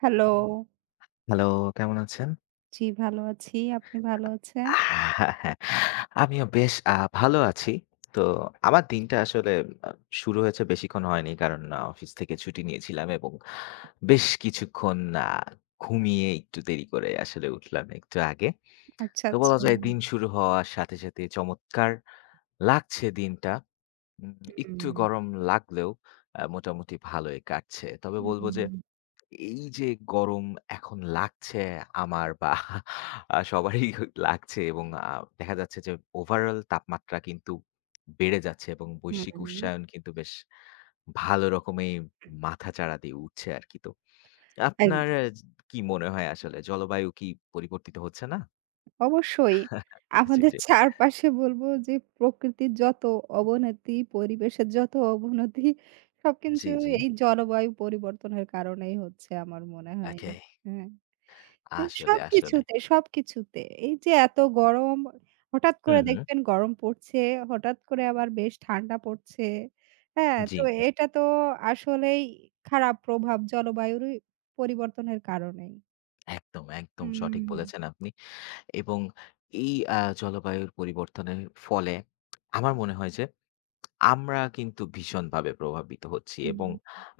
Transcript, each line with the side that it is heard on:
right: Hello.
left: Hello, কেমন আছেন?
right: জি, ভালো আছি। আপনি ভালো আছেন?
left: হ্যাঁ, হ্যাঁ, আমিও বেশ ভালো আছি। তো আমার দিনটা আসলে আ শুরু হয়েছে বেশিক্ষণ হয়নি। কারণ অফিস থেকে ছুটি নিয়েছিলাম এবং বেশ কিছুক্ষণ আ ঘুমিয়ে একটু দেরি করে আসলে উঠলাম একটু আগে।
right: আচ্ছা,
left: তো
right: আচ্ছা।
left: বলা যায় দিন শুরু হওয়ার সাথে সাথে চমৎকার লাগছে দিনটা। উম একটু
right: হুম,
left: গরম লাগলেও মোটামুটি ভালোই কাটছে। তবে বলব যে
right: হুম,
left: এই যে গরম এখন লাগছে আমার বা সবারই লাগছে এবং দেখা যাচ্ছে যে ওভারঅল তাপমাত্রা কিন্তু বেড়ে যাচ্ছে এবং বৈশ্বিক
right: হুম।
left: উষ্ণায়ন কিন্তু বেশ ভালো রকমেই মাথাচাড়া দিয়ে উঠছে আরকি। তো আপনার
right: একদম।
left: কি মনে হয় আসলে জলবায়ু কি পরিবর্তিত হচ্ছে না?
right: অবশ্যই।
left: জি,
right: আমাদের
left: জি।
right: চারপাশে বলব যে প্রকৃতির যত অবনতি, পরিবেশের যত অবনতি
left: জি,
right: সবকিছু
left: জি।
right: এই জলবায়ু পরিবর্তনের কারণেই হচ্ছে আমার মনে হয়।
left: ওকে।
right: হ্যাঁ। তো
left: আসলে, আসলে।
right: সবকিছুতে, সবকিছুতে। এই যে এত গরম, হঠাৎ
left: হুম,
right: করে
left: হুম।
right: দেখবেন গরম পড়ছে, হঠাৎ করে আবার বেশ ঠান্ডা পড়ছে। হ্যাঁ,
left: জি,
right: তো
left: জি।
right: এটা তো আসলেই খারাপ প্রভাব জলবায়ুরই পরিবর্তনের কারণেই।
left: একদম, একদম সঠিক
right: হুম,
left: বলেছেন আপনি। এবং এই জলবায়ুর পরিবর্তনের ফলে আমার মনে হয় যে আমরা কিন্তু ভীষণভাবে প্রভাবিত হচ্ছি
right: হুম,
left: এবং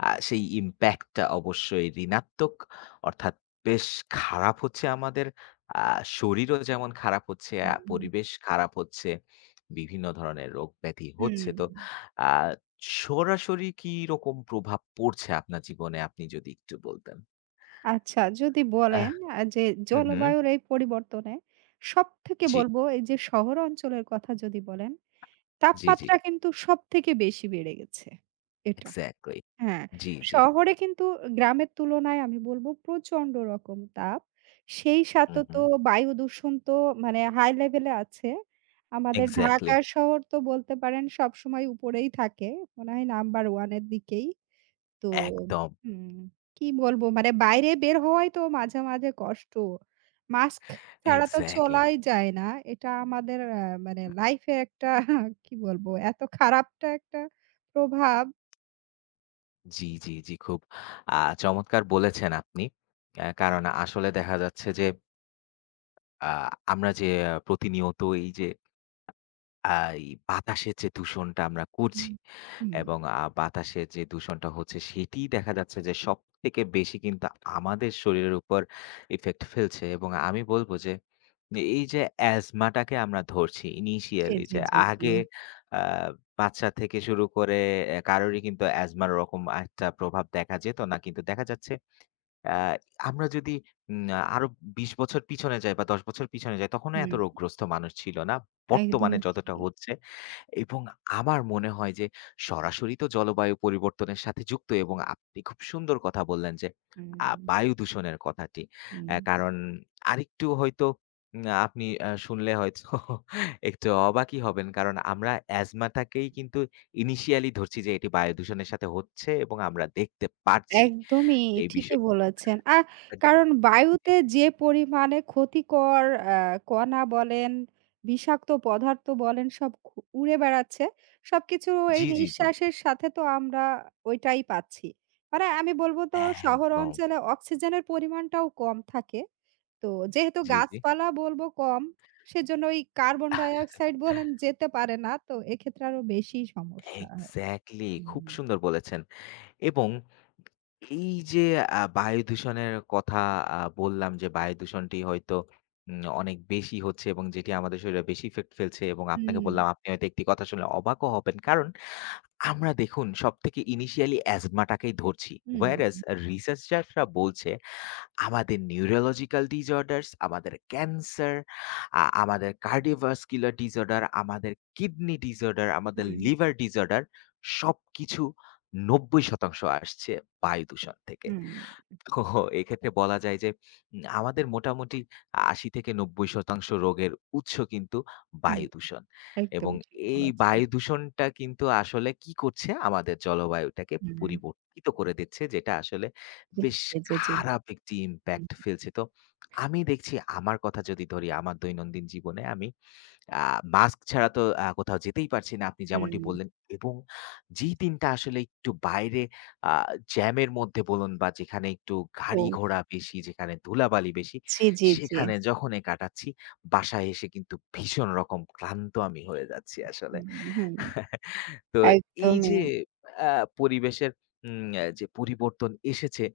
left: সেই ইমপ্যাক্টটা অবশ্যই ঋণাত্মক, অর্থাৎ বেশ খারাপ হচ্ছে। আমাদের আ শরীরও যেমন খারাপ হচ্ছে,
right: হুম,
left: পরিবেশ খারাপ হচ্ছে, বিভিন্ন ধরনের রোগ ব্যাধি হচ্ছে।
right: হুম।
left: তো আ সরাসরি কি রকম প্রভাব পড়ছে আপনার জীবনে আপনি যদি একটু বলতেন?
right: আচ্ছা যদি বলেন
left: আহ,
right: যে
left: হু, হু।
right: জলবায়ুর এই পরিবর্তনে সবথেকে
left: জি,
right: বলব এই যে শহর অঞ্চলের কথা যদি বলেন,
left: জি, জি।
right: তাপমাত্রা কিন্তু সবথেকে বেশি বেড়ে গেছে। এটা।
left: এক্সাক্টলি।
right: হ্যাঁ,
left: জি, জি।
right: শহরে কিন্তু গ্রামের তুলনায় আমি বলব প্রচন্ড রকম তাপ। সেই
left: হু,
right: সাথে
left: হু।
right: তো বায়ু দূষণ তো মানে হাই লেভেলে আছে। আমাদের
left: এক্সাক্টলি,
right: ঢাকা শহর তো বলতে পারেন সবসময় উপরেই থাকে। মনে হয় নাম্বার 1 এর দিকেই। তো
left: একদম,
right: হুম, কি বলবো মানে বাইরে বের হওয়াই তো মাঝে, মাঝে কষ্ট। মাস্ক ছাড়া তো
left: এক্সাক্টলি।
right: চলাই যায় না। এটা আমাদের মানে লাইফে একটা কি বলবো এত খারাপটা একটা প্রভাব।
left: জি, জি, জি, খুব আ চমৎকার বলেছেন আপনি। কারণ আসলে দেখা যাচ্ছে যে আ আমরা যে প্রতিনিয়ত এই যে এই বাতাসের যে দূষণটা আমরা করছি
right: হুম, হুম।
left: এবং বাতাসের যে দূষণটা হচ্ছে সেটিই দেখা যাচ্ছে যে সবথেকে বেশি কিন্তু আমাদের শরীরের উপর ইফেক্ট ফেলছে। এবং আমি বলব যে এই যে অ্যাজমাটাকে আমরা ধরছি
right: জি,
left: ইনিশিয়ালি
right: জি,
left: যে
right: জি, জি।
left: আগে আ বাচ্চা থেকে শুরু করে কারোরই কিন্তু অ্যাজমার ওরকম একটা প্রভাব দেখা যেত না। কিন্তু দেখা যাচ্ছে আ আমরা যদি উম আরো ২০ বছর পিছনে যাই বা ১০ বছর পিছনে যাই, তখনও এত
right: হুম,
left: রোগগ্রস্ত মানুষ ছিল না বর্তমানে
right: একদমই
left: যতটা
right: ঠিক।
left: হচ্ছে। এবং আমার মনে হয় যে সরাসরি তো জলবায়ু পরিবর্তনের সাথে যুক্ত। এবং আপনি খুব সুন্দর কথা বললেন যে
right: হুম,
left: বায়ু দূষণের কথাটি।
right: হুম।
left: কারণ আরেকটু হয়তো আপনি শুনলে হয়তো একটু অবাকই হবেন। কারণ আমরা অ্যাজমাটাকেই কিন্তু ইনিশিয়ালি ধরছি যে এটি বায়ু দূষণের সাথে হচ্ছে এবং আমরা দেখতে পারছি
right: একদমই
left: এই
right: ঠিকই
left: বিষয়টা।
right: বলেছেন। কারণ বায়ুতে যে পরিমাণে ক্ষতিকর আ কণা বলেন, বিষাক্ত পদার্থ বলেন সব উড়ে বেড়াচ্ছে। সবকিছু এই
left: জি, জি, জি।
right: নিঃশ্বাসের সাথে তো আমরা ওইটাই পাচ্ছি। মানে আমি বলব তো শহর
left: একদম।
right: অঞ্চলে অক্সিজেনের পরিমাণটাও কম থাকে। তো যেহেতু
left: জি, জি।
right: গাছপালা বলব কম, সেজন্য ওই কার্বন ডাইঅক্সাইড বলেন যেতে পারে না। তো এক্ষেত্রে আরো বেশি সমস্যা হয়।
left: এক্সাক্টলি, খুব
right: হুম।
left: সুন্দর বলেছেন। এবং এই যে বায়ু দূষণের কথা বললাম যে, বায়ু দূষণটি হয়তো অনেক বেশি হচ্ছে এবং যেটি আমাদের শরীরে বেশি ইফেক্ট ফেলছে। এবং আপনাকে
right: হুম,
left: বললাম আপনি হয়তো একটি কথা শুনলে অবাকও হবেন। কারণ আমরা দেখুন সবথেকে ইনিশিয়ালি অ্যাজমাটাকেই ধরছি,
right: হুম,
left: whereas রিসার্চাররা বলছে আমাদের নিউরোলজিক্যাল ডিসঅর্ডারস, আমাদের ক্যান্সার, আমাদের কার্ডিওভাস্কুলার ডিসঅর্ডার, আমাদের কিডনি ডিসঅর্ডার, আমাদের
right: হুম,
left: লিভার ডিসঅর্ডার, সবকিছু ৯০% আসছে বায়ু দূষণ থেকে।
right: হুম,
left: ওহ! এক্ষেত্রে বলা যায় যে আমাদের মোটামুটি ৮০-৯০% রোগের উৎস কিন্তু
right: হুম।
left: বায়ু দূষণ।
right: একদম
left: এবং
right: ঠিক
left: এই
right: বলেছেন।
left: বায়ু দূষণটা কিন্তু আসলে কি করছে? আমাদের জলবায়ুটাকে
right: হুম।
left: পরিবর্তিত করে দিচ্ছে, যেটা আসলে
right: জি,
left: বেশ
right: জি, জি, জি।
left: খারাপ একটি
right: হুম,
left: ইমপ্যাক্ট ফেলছে। তো আমি দেখছি আমার কথা যদি ধরি, আমার দৈনন্দিন জীবনে আমি আ মাস্ক ছাড়া তো কোথাও যেতেই পারছি না, আপনি যেমনটি
right: হুম।
left: বললেন। এবং যেই দিনটা আসলে একটু বাইরে আ জ্যামের মধ্যে বলুন বা যেখানে একটু
right: ও
left: গাড়ি-ঘোড়া বেশি, যেখানে ধুলাবালি বেশি,
right: জি, জি, জি।
left: সেখানে যখনই কাটাচ্ছি, বাসায় এসে কিন্তু ভীষণ রকম ক্লান্ত আমি হয়ে যাচ্ছি আসলে।
right: হুম, হুম।
left: তো এই
right: একদমই।
left: যে আ পরিবেশের উম আ যে পরিবর্তন এসেছে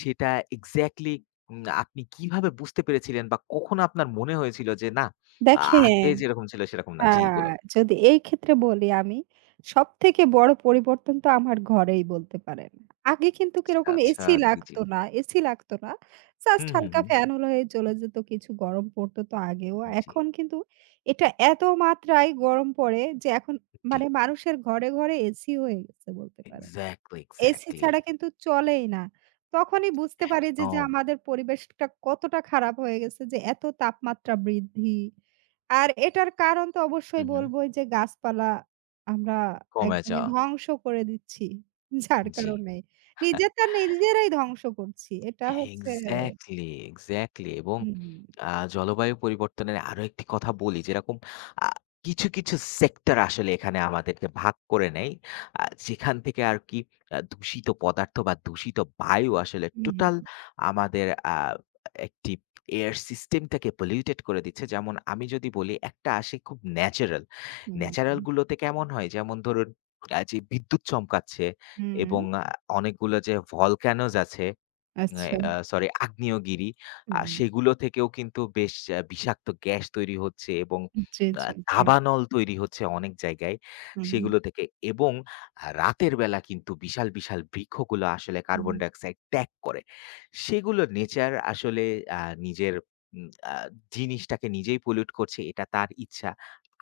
left: সেটা এক্সাক্টলি আপনি কিভাবে বুঝতে পেরেছিলেন বা কখন আপনার মনে হয়েছিল যে না, আ আগে
right: দেখেন
left: যেরকম ছিল সেরকম না?
right: আ
left: জি বলুন।
right: যদি এই ক্ষেত্রে বলি আমি, সবথেকে বড় পরিবর্তন তো আমার ঘরেই বলতে পারেন। আগে কিন্তু
left: আচ্ছা,
right: কিরকম
left: আচ্ছা।
right: এসি
left: জি, জি।
right: লাগতো না, এসি লাগতো না। জাস্ট
left: হুম, হুম,
right: হালকা
left: হুম।
right: ফ্যান হলেই চলে যেত, কিছু গরম পড়তো তো আগেও।
left: জি,
right: এখন কিন্তু এটা এত মাত্রায় গরম পড়ে যে এখন
left: জি।
right: মানে মানুষের ঘরে, ঘরে এসি হয়ে গেছে বলতে পারেন।
left: Exactly,
right: AC
left: exactly.
right: ছাড়া কিন্তু চলেই না। তখনই বুঝতে পারি যে
left: কম।
right: আমাদের পরিবেশটা কতটা খারাপ হয়ে গেছে, যে এত তাপমাত্রা বৃদ্ধি। আর এটার কারণ তো
left: হু,
right: অবশ্যই
left: হু।
right: বলবো যে গাছপালা আমরা
left: কমে
right: একদমই
left: যাওয়া।
right: ধ্বংস করে দিচ্ছি। যার
left: জি।
right: কারণে নিজেরটা নিজেরাই ধ্বংস করছি। এটা হচ্ছে
left: এক্সাক্টলি, এক্সাক্টলি। এবং
right: হুম,
left: জলবায়ু পরিবর্তনের আরো একটি কথা বলি, যেরকম আ কিছু কিছু সেক্টর আসলে এখানে আমাদেরকে ভাগ করে নেয়। যেখান থেকে আর কি দূষিত পদার্থ বা দূষিত বায়ু আসলে
right: হুম,
left: টোটাল আমাদের আ একটি এয়ার সিস্টেমটাকে পলিউটেড করে দিচ্ছে। যেমন আমি যদি বলি, একটা আসে খুব ন্যাচারাল। ন্যাচারাল
right: হুম,
left: গুলোতে কেমন হয়? যেমন ধরুন যে বিদ্যুৎ চমকাচ্ছে
right: হুম,
left: এবং অনেকগুলো যে ভলক্যানোস আছে, মানে
right: আচ্ছা।
left: সরি, আগ্নেয়গিরি।
right: হুম,
left: সেগুলো থেকেও কিন্তু বেশ বিষাক্ত গ্যাস তৈরি হচ্ছে এবং
right: জি,
left: আ
right: জি, জি।
left: দাবানল তৈরি হচ্ছে অনেক জায়গায়
right: হুম,
left: সেগুলো থেকে। এবং রাতের বেলা কিন্তু বিশাল, বিশাল বৃক্ষগুলো আসলে
right: হুম,
left: কার্বন ডাইঅক্সাইড ত্যাগ করে। সেগুলো নেচার আসলে আ নিজের উম আ জিনিসটাকে নিজেই পলিউট করছে, এটা তার ইচ্ছা।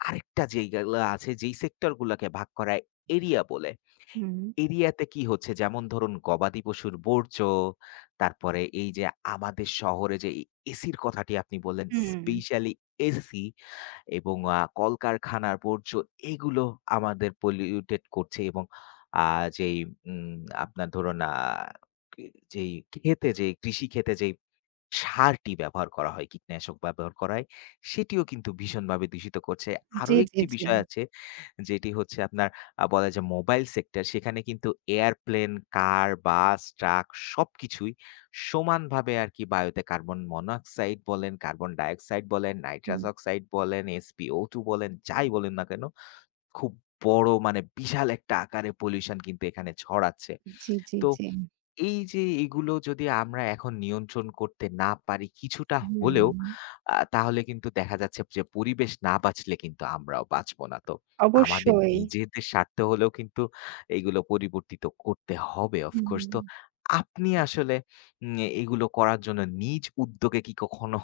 left: আরেকটা যেইগুলা আছে, যেই সেক্টর গুলাকে ভাগ করা এরিয়া বলে,
right: হুম,
left: এরিয়াতে কি হচ্ছে? যেমন ধরুন গবাদি পশুর বর্জ্য, তারপরে এই যে আমাদের শহরে যে এই এসির কথাটি আপনি বললেন,
right: হুম,
left: স্পেশালি এসি, এবং কলকারখানার বর্জ্য, এগুলো আমাদের পলিউটেড করছে। এবং আ যেই উম আপনার ধরুন আ কি যেই ক্ষেতে, যেই কৃষি ক্ষেতে যেই সারটি ব্যবহার করা হয়, কীটনাশক ব্যবহার করা হয়, সেটিও কিন্তু ভীষণভাবে দূষিত করছে। আরো
right: জি, জি,
left: একটি
right: জি।
left: বিষয় আছে, যেটি হচ্ছে আপনার বলা যায় মোবাইল সেক্টর, সেখানে কিন্তু এয়ারপ্লেন, কার, বাস, ট্রাক সবকিছুই সমানভাবে আরকি বায়ুতে কার্বন মনোক্সাইড বলেন, কার্বন ডাইঅক্সাইড বলেন,
right: হুম,
left: নাইট্রাস অক্সাইড বলেন, SpO2 বলেন, যাই বলেন না কেন, খুব বড় মানে বিশাল একটা আকারে পলিউশন কিন্তু এখানে ছড়াচ্ছে।
right: জি, জি,
left: তো
right: জি।
left: এই যে এগুলো যদি আমরা এখন নিয়ন্ত্রণ করতে না পারি কিছুটা
right: হুম,
left: হলেও, তাহলে কিন্তু দেখা যাচ্ছে যে পরিবেশ না বাঁচলে কিন্তু আমরাও বাঁচব না। তো আমাদের
right: অবশ্যই।
left: নিজেদের স্বার্থে হলেও কিন্তু এগুলো পরিবর্তিত করতে হবে অফ কোর্স।
right: হুম।
left: তো আপনি আসলে উম এগুলো করার জন্য নিজ উদ্যোগে কি কখনো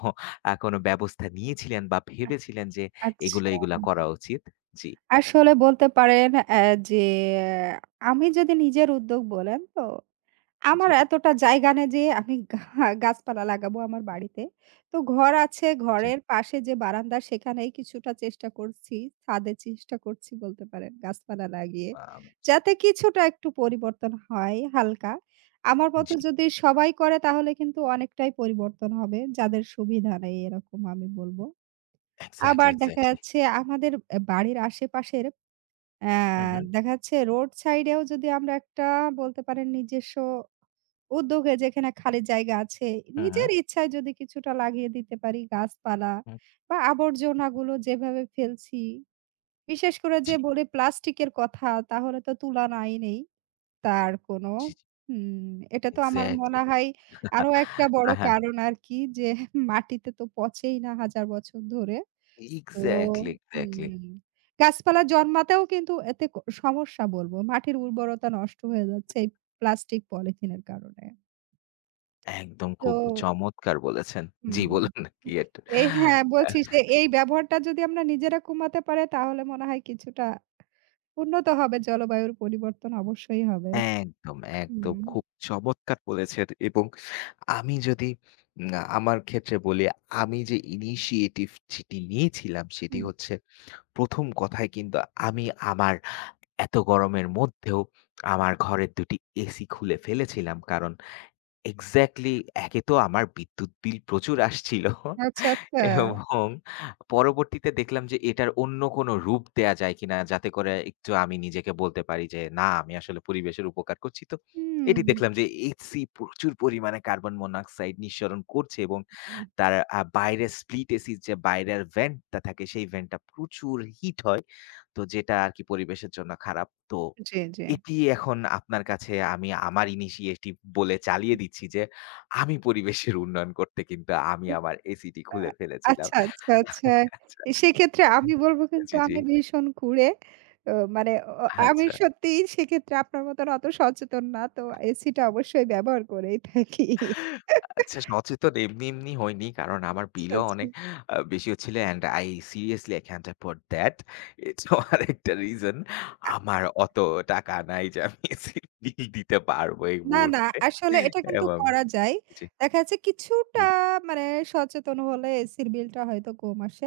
left: কোনো ব্যবস্থা নিয়েছিলেন বা
right: আ
left: ভেবেছিলেন যে এগুলো,
right: আচ্ছা।
left: এগুলা করা উচিত? জি,
right: আসলে বলতে পারেন যে আমি যদি নিজের উদ্যোগ বলেন তো
left: জি, জি,
right: আমার এতটা জায়গা নেই যে আমি গাছপালা লাগাবো আমার বাড়িতে। তো ঘর আছে, ঘরের পাশে যে বারান্দা সেখানেই কিছুটা চেষ্টা করছি, ছাদে চেষ্টা করছি বলতে পারেন গাছপালা লাগিয়ে।
left: আ
right: যাতে কিছুটা একটু পরিবর্তন হয় হালকা। আমার মতো
left: জি।
right: যদি সবাই করে তাহলে কিন্তু অনেকটাই পরিবর্তন হবে। যাদের সুবিধা নেই এরকম আমি বলব। আবার
left: এক্সাক্টলি,
right: দেখা
left: এক্সাক্টলি।
right: যাচ্ছে আমাদের বাড়ির আশেপাশের অ্যা
left: হু, হু,
right: দেখা যাচ্ছে রোড সাইডেও যদি আমরা একটা বলতে পারেন নিজস্ব উদ্যোগে যেখানে খালি জায়গা আছে
left: হু, হু,
right: নিজের ইচ্ছায় যদি কিছুটা লাগিয়ে দিতে পারি গাছপালা
left: হু।
right: বা আবর্জনাগুলো যেভাবে ফেলছি, বিশেষ করে যে
left: জি।
right: বলি প্লাস্টিকের কথা, তাহলে তো তুলনাই নেই তার কোনো।
left: জি, জি।
right: হুম। এটা তো আমার
left: এক্সাক্টলি।
right: মনে হয় আরো একটা বড়
left: হ্যাঁ, হ্যাঁ।
right: কারণ আর কি, যে মাটিতে তো পচেই না হাজার বছর ধরে। তো
left: এক্সাক্টলি, এক্সাক্টলি।
right: হুম, গাছপালা জন্মাতেও কিন্তু এতে সমস্যা বলবো, মাটির উর্বরতা নষ্ট হয়ে যাচ্ছে এই প্লাস্টিক পলিথিনের কারণে।
left: একদম,
right: তো
left: খুব চমৎকার বলেছেন। জি,
right: হুম,
left: বলুন না, কি একটা?
right: এই হ্যাঁ, বলছি যে এই ব্যবহারটা যদি আমরা নিজেরা কমাতে পারে তাহলে মনে হয় কিছুটা উন্নত হবে, জলবায়ুর পরিবর্তন অবশ্যই হবে।
left: একদম, একদম,
right: হুম,
left: খুব চমৎকার বলেছেন। এবং আমি যদি উম আমার ক্ষেত্রে বলি, আমি যে ইনিশিয়েটিভ যেটি নিয়েছিলাম সেটি
right: হুম।
left: হচ্ছে, ১ম কথায় কিন্তু আমি আমার এত গরমের মধ্যেও আমার ঘরের ২ টি এসি খুলে ফেলেছিলাম। কারণ, এক্সাক্টলি, একে তো আমার বিদ্যুৎ বিল প্রচুর আসছিল,
right: আচ্ছা, আচ্ছা।
left: এবং পরবর্তীতে দেখলাম যে এটার অন্য কোনো রূপ দেয়া যায় কিনা যাতে করে একটু আমি নিজেকে বলতে পারি যে না, আমি আসলে পরিবেশের উপকার করছি। তো
right: হুম,
left: এটি দেখলাম যে এইচসি প্রচুর পরিমাণে কার্বন মনোক্সাইড নিঃসরণ করছে এবং
right: হুম।
left: তার বাইরের স্প্লিট এসির যে বাইরের ভেন্ট টা থাকে সেই ভেন্ট টা প্রচুর হিট হয়। তো যেটা আরকি পরিবেশের জন্য খারাপ। তো
right: জি, জি।
left: এটি এখন আপনার কাছে আমি আমার ইনিশিয়েটিভ বলে চালিয়ে দিচ্ছি যে আমি পরিবেশের উন্নয়ন করতে কিন্তু আমি আমার এসিটি
right: আ
left: খুলে ফেলেছিলাম।
right: আচ্ছা, আচ্ছা, আচ্ছা।
left: আচ্ছা।
right: সেক্ষেত্রে আমি বলব কিন্তু
left: জি, জি।
right: আমি ভীষণ কুঁড়ে। তো মানে আমি
left: আচ্ছা।
right: সত্যিই সেক্ষেত্রে আপনার মতন অত সচেতন না। তো এসিটা অবশ্যই ব্যবহার করেই থাকি।
left: আচ্ছা, সচেতন এমনি এমনি হইনি। কারণ আমার
right: আচ্ছা,
left: বিলও
right: আচ্ছা।
left: অনেক বেশিও ছিল and I seriously I can't afford that. এটাও আরেকটা রিজন।
right: আ
left: আমার অত টাকা নাই যে আমি এসি বিল দিতে পারবো এই
right: না, না,
left: মুহূর্তে।
right: আসলে এটা কিন্তু
left: এবং
right: করা যায়।
left: জি,
right: দেখা যাচ্ছে কিছুটা
left: জি,
right: মানে সচেতন হলে এসির বিলটা হয়তো কম আসে।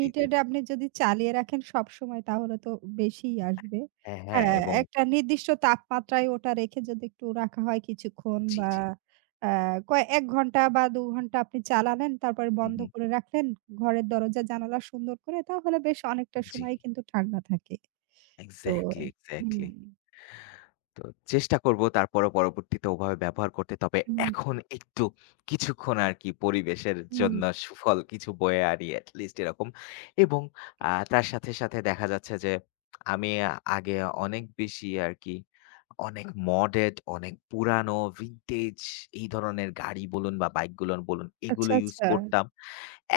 left: জি, জি।
right: আপনি যদি চালিয়ে রাখেন সবসময় তাহলে তো বেশিই আসবে।
left: হ্যাঁ, হ্যাঁ।
right: হ্যাঁ,
left: এবং
right: একটা নির্দিষ্ট তাপমাত্রায় ওটা রেখে যদি একটু রাখা হয় কিছুক্ষণ,
left: জি,
right: বা
left: জি।
right: আ কয় ১ ঘন্টা বা ২ ঘন্টা আপনি চালালেন, তারপরে
left: হুম,
right: বন্ধ
left: হুম।
right: করে রাখলেন। ঘরের দরজা জানালা সুন্দর করে, তাহলে বেশ অনেকটা
left: জি।
right: সময় কিন্তু ঠান্ডা থাকে। তো
left: এক্সাক্টলি, এক্সাক্টলি।
right: হুম,
left: তো চেষ্টা করব তারপরও পরবর্তীতে ওভাবে ব্যবহার করতে। তবে
right: হুম,
left: এখন একটু কিছুক্ষণ আরকি পরিবেশের
right: হুম।
left: জন্য সুফল কিছু বয়ে আনি at least এরকম। এবং তার সাথে সাথে দেখা যাচ্ছে যে আমি আগে অনেক বেশি আরকি অনেক মডেড, অনেক পুরানো, ভিন্টেজ এই ধরনের গাড়ি বলুন বা বাইক গুলোন বলুন
right: আচ্ছা,
left: এগুলো ইউজ
right: আচ্ছা।
left: করতাম।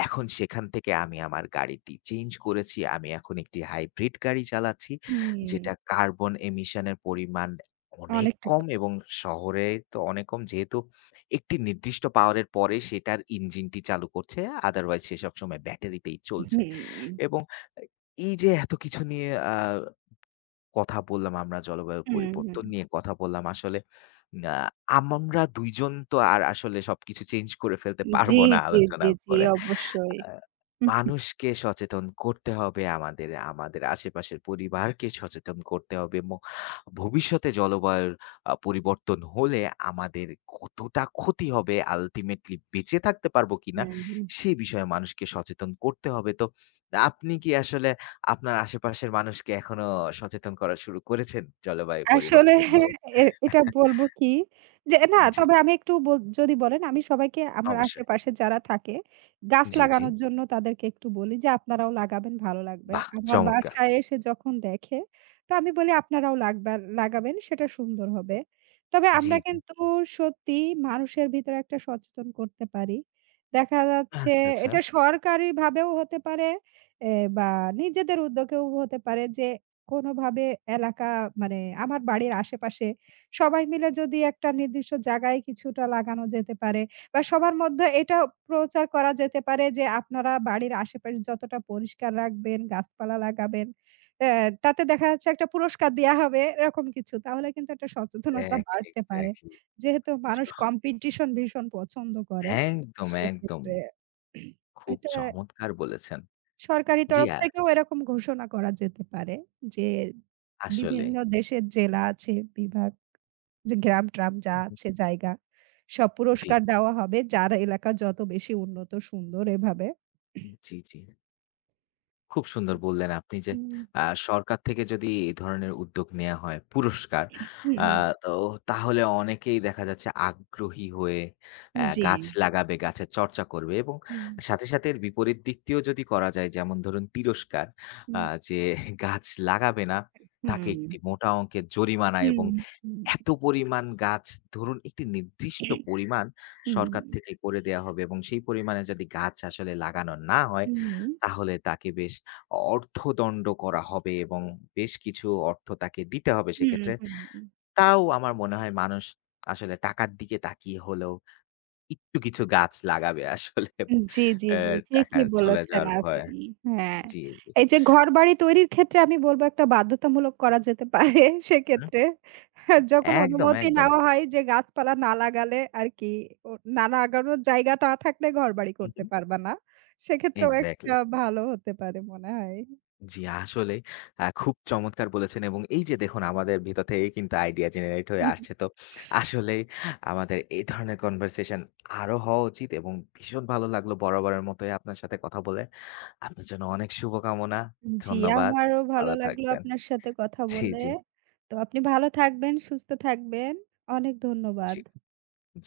left: এখন সেখান থেকে আমি আমার গাড়িটি চেঞ্জ করেছি। আমি এখন একটি হাইব্রিড গাড়ি চালাচ্ছি,
right: হুম,
left: যেটা কার্বন এমিশন এর পরিমাণ অনেক
right: অনেকটুকু।
left: কম। এবং শহরে তো অনেক কম, যেহেতু একটি নির্দিষ্ট পাওয়ার এর পরে সেটার ইঞ্জিনটি চালু করছে। আদারওয়াইজ সে সবসময় ব্যাটারিতেই চলছে।
right: হুম,
left: এবং এই যে এত কিছু নিয়ে কথা বললাম, আমরা জলবায়ু
right: হুম, হুম।
left: পরিবর্তন নিয়ে কথা বললাম। আসলে আ আমরা ২ জন তো আর আসলে সবকিছু চেঞ্জ করে ফেলতে পারব
right: জি,
left: না
right: জি,
left: আলোচনা
right: জি, জি,
left: করে।
right: অবশ্যই।
left: আ
right: হুম,
left: মানুষকে সচেতন করতে হবে, আমাদের আমাদের আশেপাশের পরিবারকে সচেতন করতে হবে। এবং ভবিষ্যতে জলবায়ুর পরিবর্তন হলে আমাদের কতটা ক্ষতি হবে, ultimately বেঁচে থাকতে পারবো কিনা,
right: হুম, হুম।
left: সে বিষয়ে মানুষকে সচেতন করতে হবে। তো আপনি কি আসলে আপনার আশেপাশের মানুষকে এখনো সচেতন করা শুরু করেছেন জলবায়ু
right: আসলে
left: পরিবর্তন নিয়ে?
right: এটা বলব কি যে, না,
left: জি,
right: তবে আমি একটু যদি বলেন, আমি সবাইকে, আমার
left: অবশ্যই।
right: আশেপাশে যারা থাকে গাছ
left: জি, জি।
right: লাগানোর জন্য তাদেরকে একটু বলি যে আপনারাও লাগাবেন, ভালো লাগবে।
left: বাহ!
right: আমার
left: চমৎকার।
right: বাসায় এসে যখন দেখে তো আমি বলি আপনারাও লাগবার লাগাবেন, সেটা সুন্দর হবে। তবে
left: জি,
right: আমরা
left: জি।
right: কিন্তু সত্যি মানুষের ভিতরে একটা সচেতন করতে পারি। দেখা যাচ্ছে
left: আচ্ছা, আচ্ছা।
right: এটা সরকারিভাবেও হতে পারে, এ বা নিজেদের উদ্যোগেও হতে পারে যে কোনোভাবে এলাকা মানে আমার বাড়ির আশেপাশে সবাই মিলে যদি একটা নির্দিষ্ট জায়গায় কিছুটা লাগানো যেতে পারে, বা সবার মধ্যে এটা প্রচার করা যেতে পারে যে আপনারা বাড়ির আশেপাশে যতটা পরিষ্কার রাখবেন, গাছপালা লাগাবেন। অ্যা তাতে দেখা যাচ্ছে একটা পুরস্কার দেয়া হবে এরকম কিছু। তাহলে কিন্তু একটা সচেতনতা
left: এক্সাক্টলি,
right: বাড়তে পারে।
left: এক্সাক্টলি।
right: যেহেতু মানুষ কম্পিটিশন ভীষণ পছন্দ করে
left: একদম, একদম।
right: সেক্ষেত্রে
left: খুব
right: এটা
left: চমৎকার বলেছেন।
right: সরকারি
left: জি,
right: তরফ থেকেও এরকম ঘোষণা করা যেতে পারে যে,
left: আসলে।
right: বিভিন্ন দেশের জেলা আছে, বিভাগ, যে গ্রাম-ট্রাম যা
left: হুম, হুম।
right: আছে জায়গা, সব
left: জি,
right: পুরস্কার দেওয়া হবে যার এলাকা যত বেশি উন্নত সুন্দর, এভাবে।
left: জি, জি। খুব সুন্দর বললেন আপনি যে
right: হুম,
left: আ সরকার থেকে যদি এই ধরনের উদ্যোগ নেয়া হয়, পুরস্কার,
right: হুম,
left: হুম। তো তাহলে অনেকেই দেখা যাচ্ছে আগ্রহী হয়ে
right: জি।
left: গাছ লাগাবে, গাছের চর্চা করবে। এবং
right: হুম,
left: সাথে সাথে এর বিপরীত দিকটিও যদি করা যায়, যেমন ধরুন তিরস্কার, আ
right: হুম,
left: যে গাছ লাগাবে না তাকে
right: হুম,
left: একটি মোটা অঙ্কের জরিমানা,
right: হুম,
left: এবং
right: হুম,
left: এত পরিমাণ গাছ ধরুন একটি নির্দিষ্ট পরিমাণ
right: হুম,
left: সরকার থেকে করে দেয়া হবে, এবং সেই পরিমাণে যদি গাছ আসলে লাগানো না হয়
right: হুম,
left: তাহলে তাকে বেশ অর্থদণ্ড করা হবে, এবং বেশ কিছু অর্থ তাকে দিতে হবে
right: হুম,
left: সেক্ষেত্রে।
right: হুম, হুম।
left: তাও আমার মনে হয় মানুষ আসলে টাকার দিকে তাকিয়ে হলেও একটু কিছু গাছ লাগাবে আসলে।
right: জি, জি,
left: অ্যা
right: জি।
left: টাকা
right: ঠিকই
left: চলে
right: বলেছেন
left: যাওয়ার ভয়ে।
right: আপনি। হ্যাঁ।
left: জি, জি।
right: এই যে ঘরবাড়ি তৈরির ক্ষেত্রে আমি বলব একটা বাধ্যতামূলক করা যেতে পারে
left: হুম,
right: সেক্ষেত্রে। হ্যাঁ, যখন
left: একদম,
right: অনুমতি
left: একদম।
right: নেওয়া হয় যে গাছপালা না লাগালে আরকি, ও না লাগানোর জায়গা না থাকলে ঘরবাড়ি
left: হু, হু।
right: করতে পারবা না। সেক্ষেত্রেও একটা
left: এক্সাক্টলি।
right: ভালো হতে পারে মনে হয়।
left: জি, আসলেই, খুব চমৎকার বলেছেন। এবং এই যে দেখুন আমাদের ভিতর থেকেই কিন্তু আইডিয়া জেনারেট হয়ে আসছে। তো আসলেই আমাদের এই ধরনের কনভারসেশন আরো হওয়া উচিত। এবং ভীষণ ভালো লাগলো বরাবরের মতোই আপনার সাথে কথা বলে। আপনার জন্য অনেক শুভকামনা।
right: জি,
left: ধন্যবাদ।
right: আমারও ভালো
left: ভালো
right: লাগলো
left: থাকবেন।
right: আপনার সাথে কথা
left: জি,
right: বলে।
left: জি,
right: তো আপনি ভালো থাকবেন, সুস্থ থাকবেন। অনেক ধন্যবাদ।
left: জি, জি।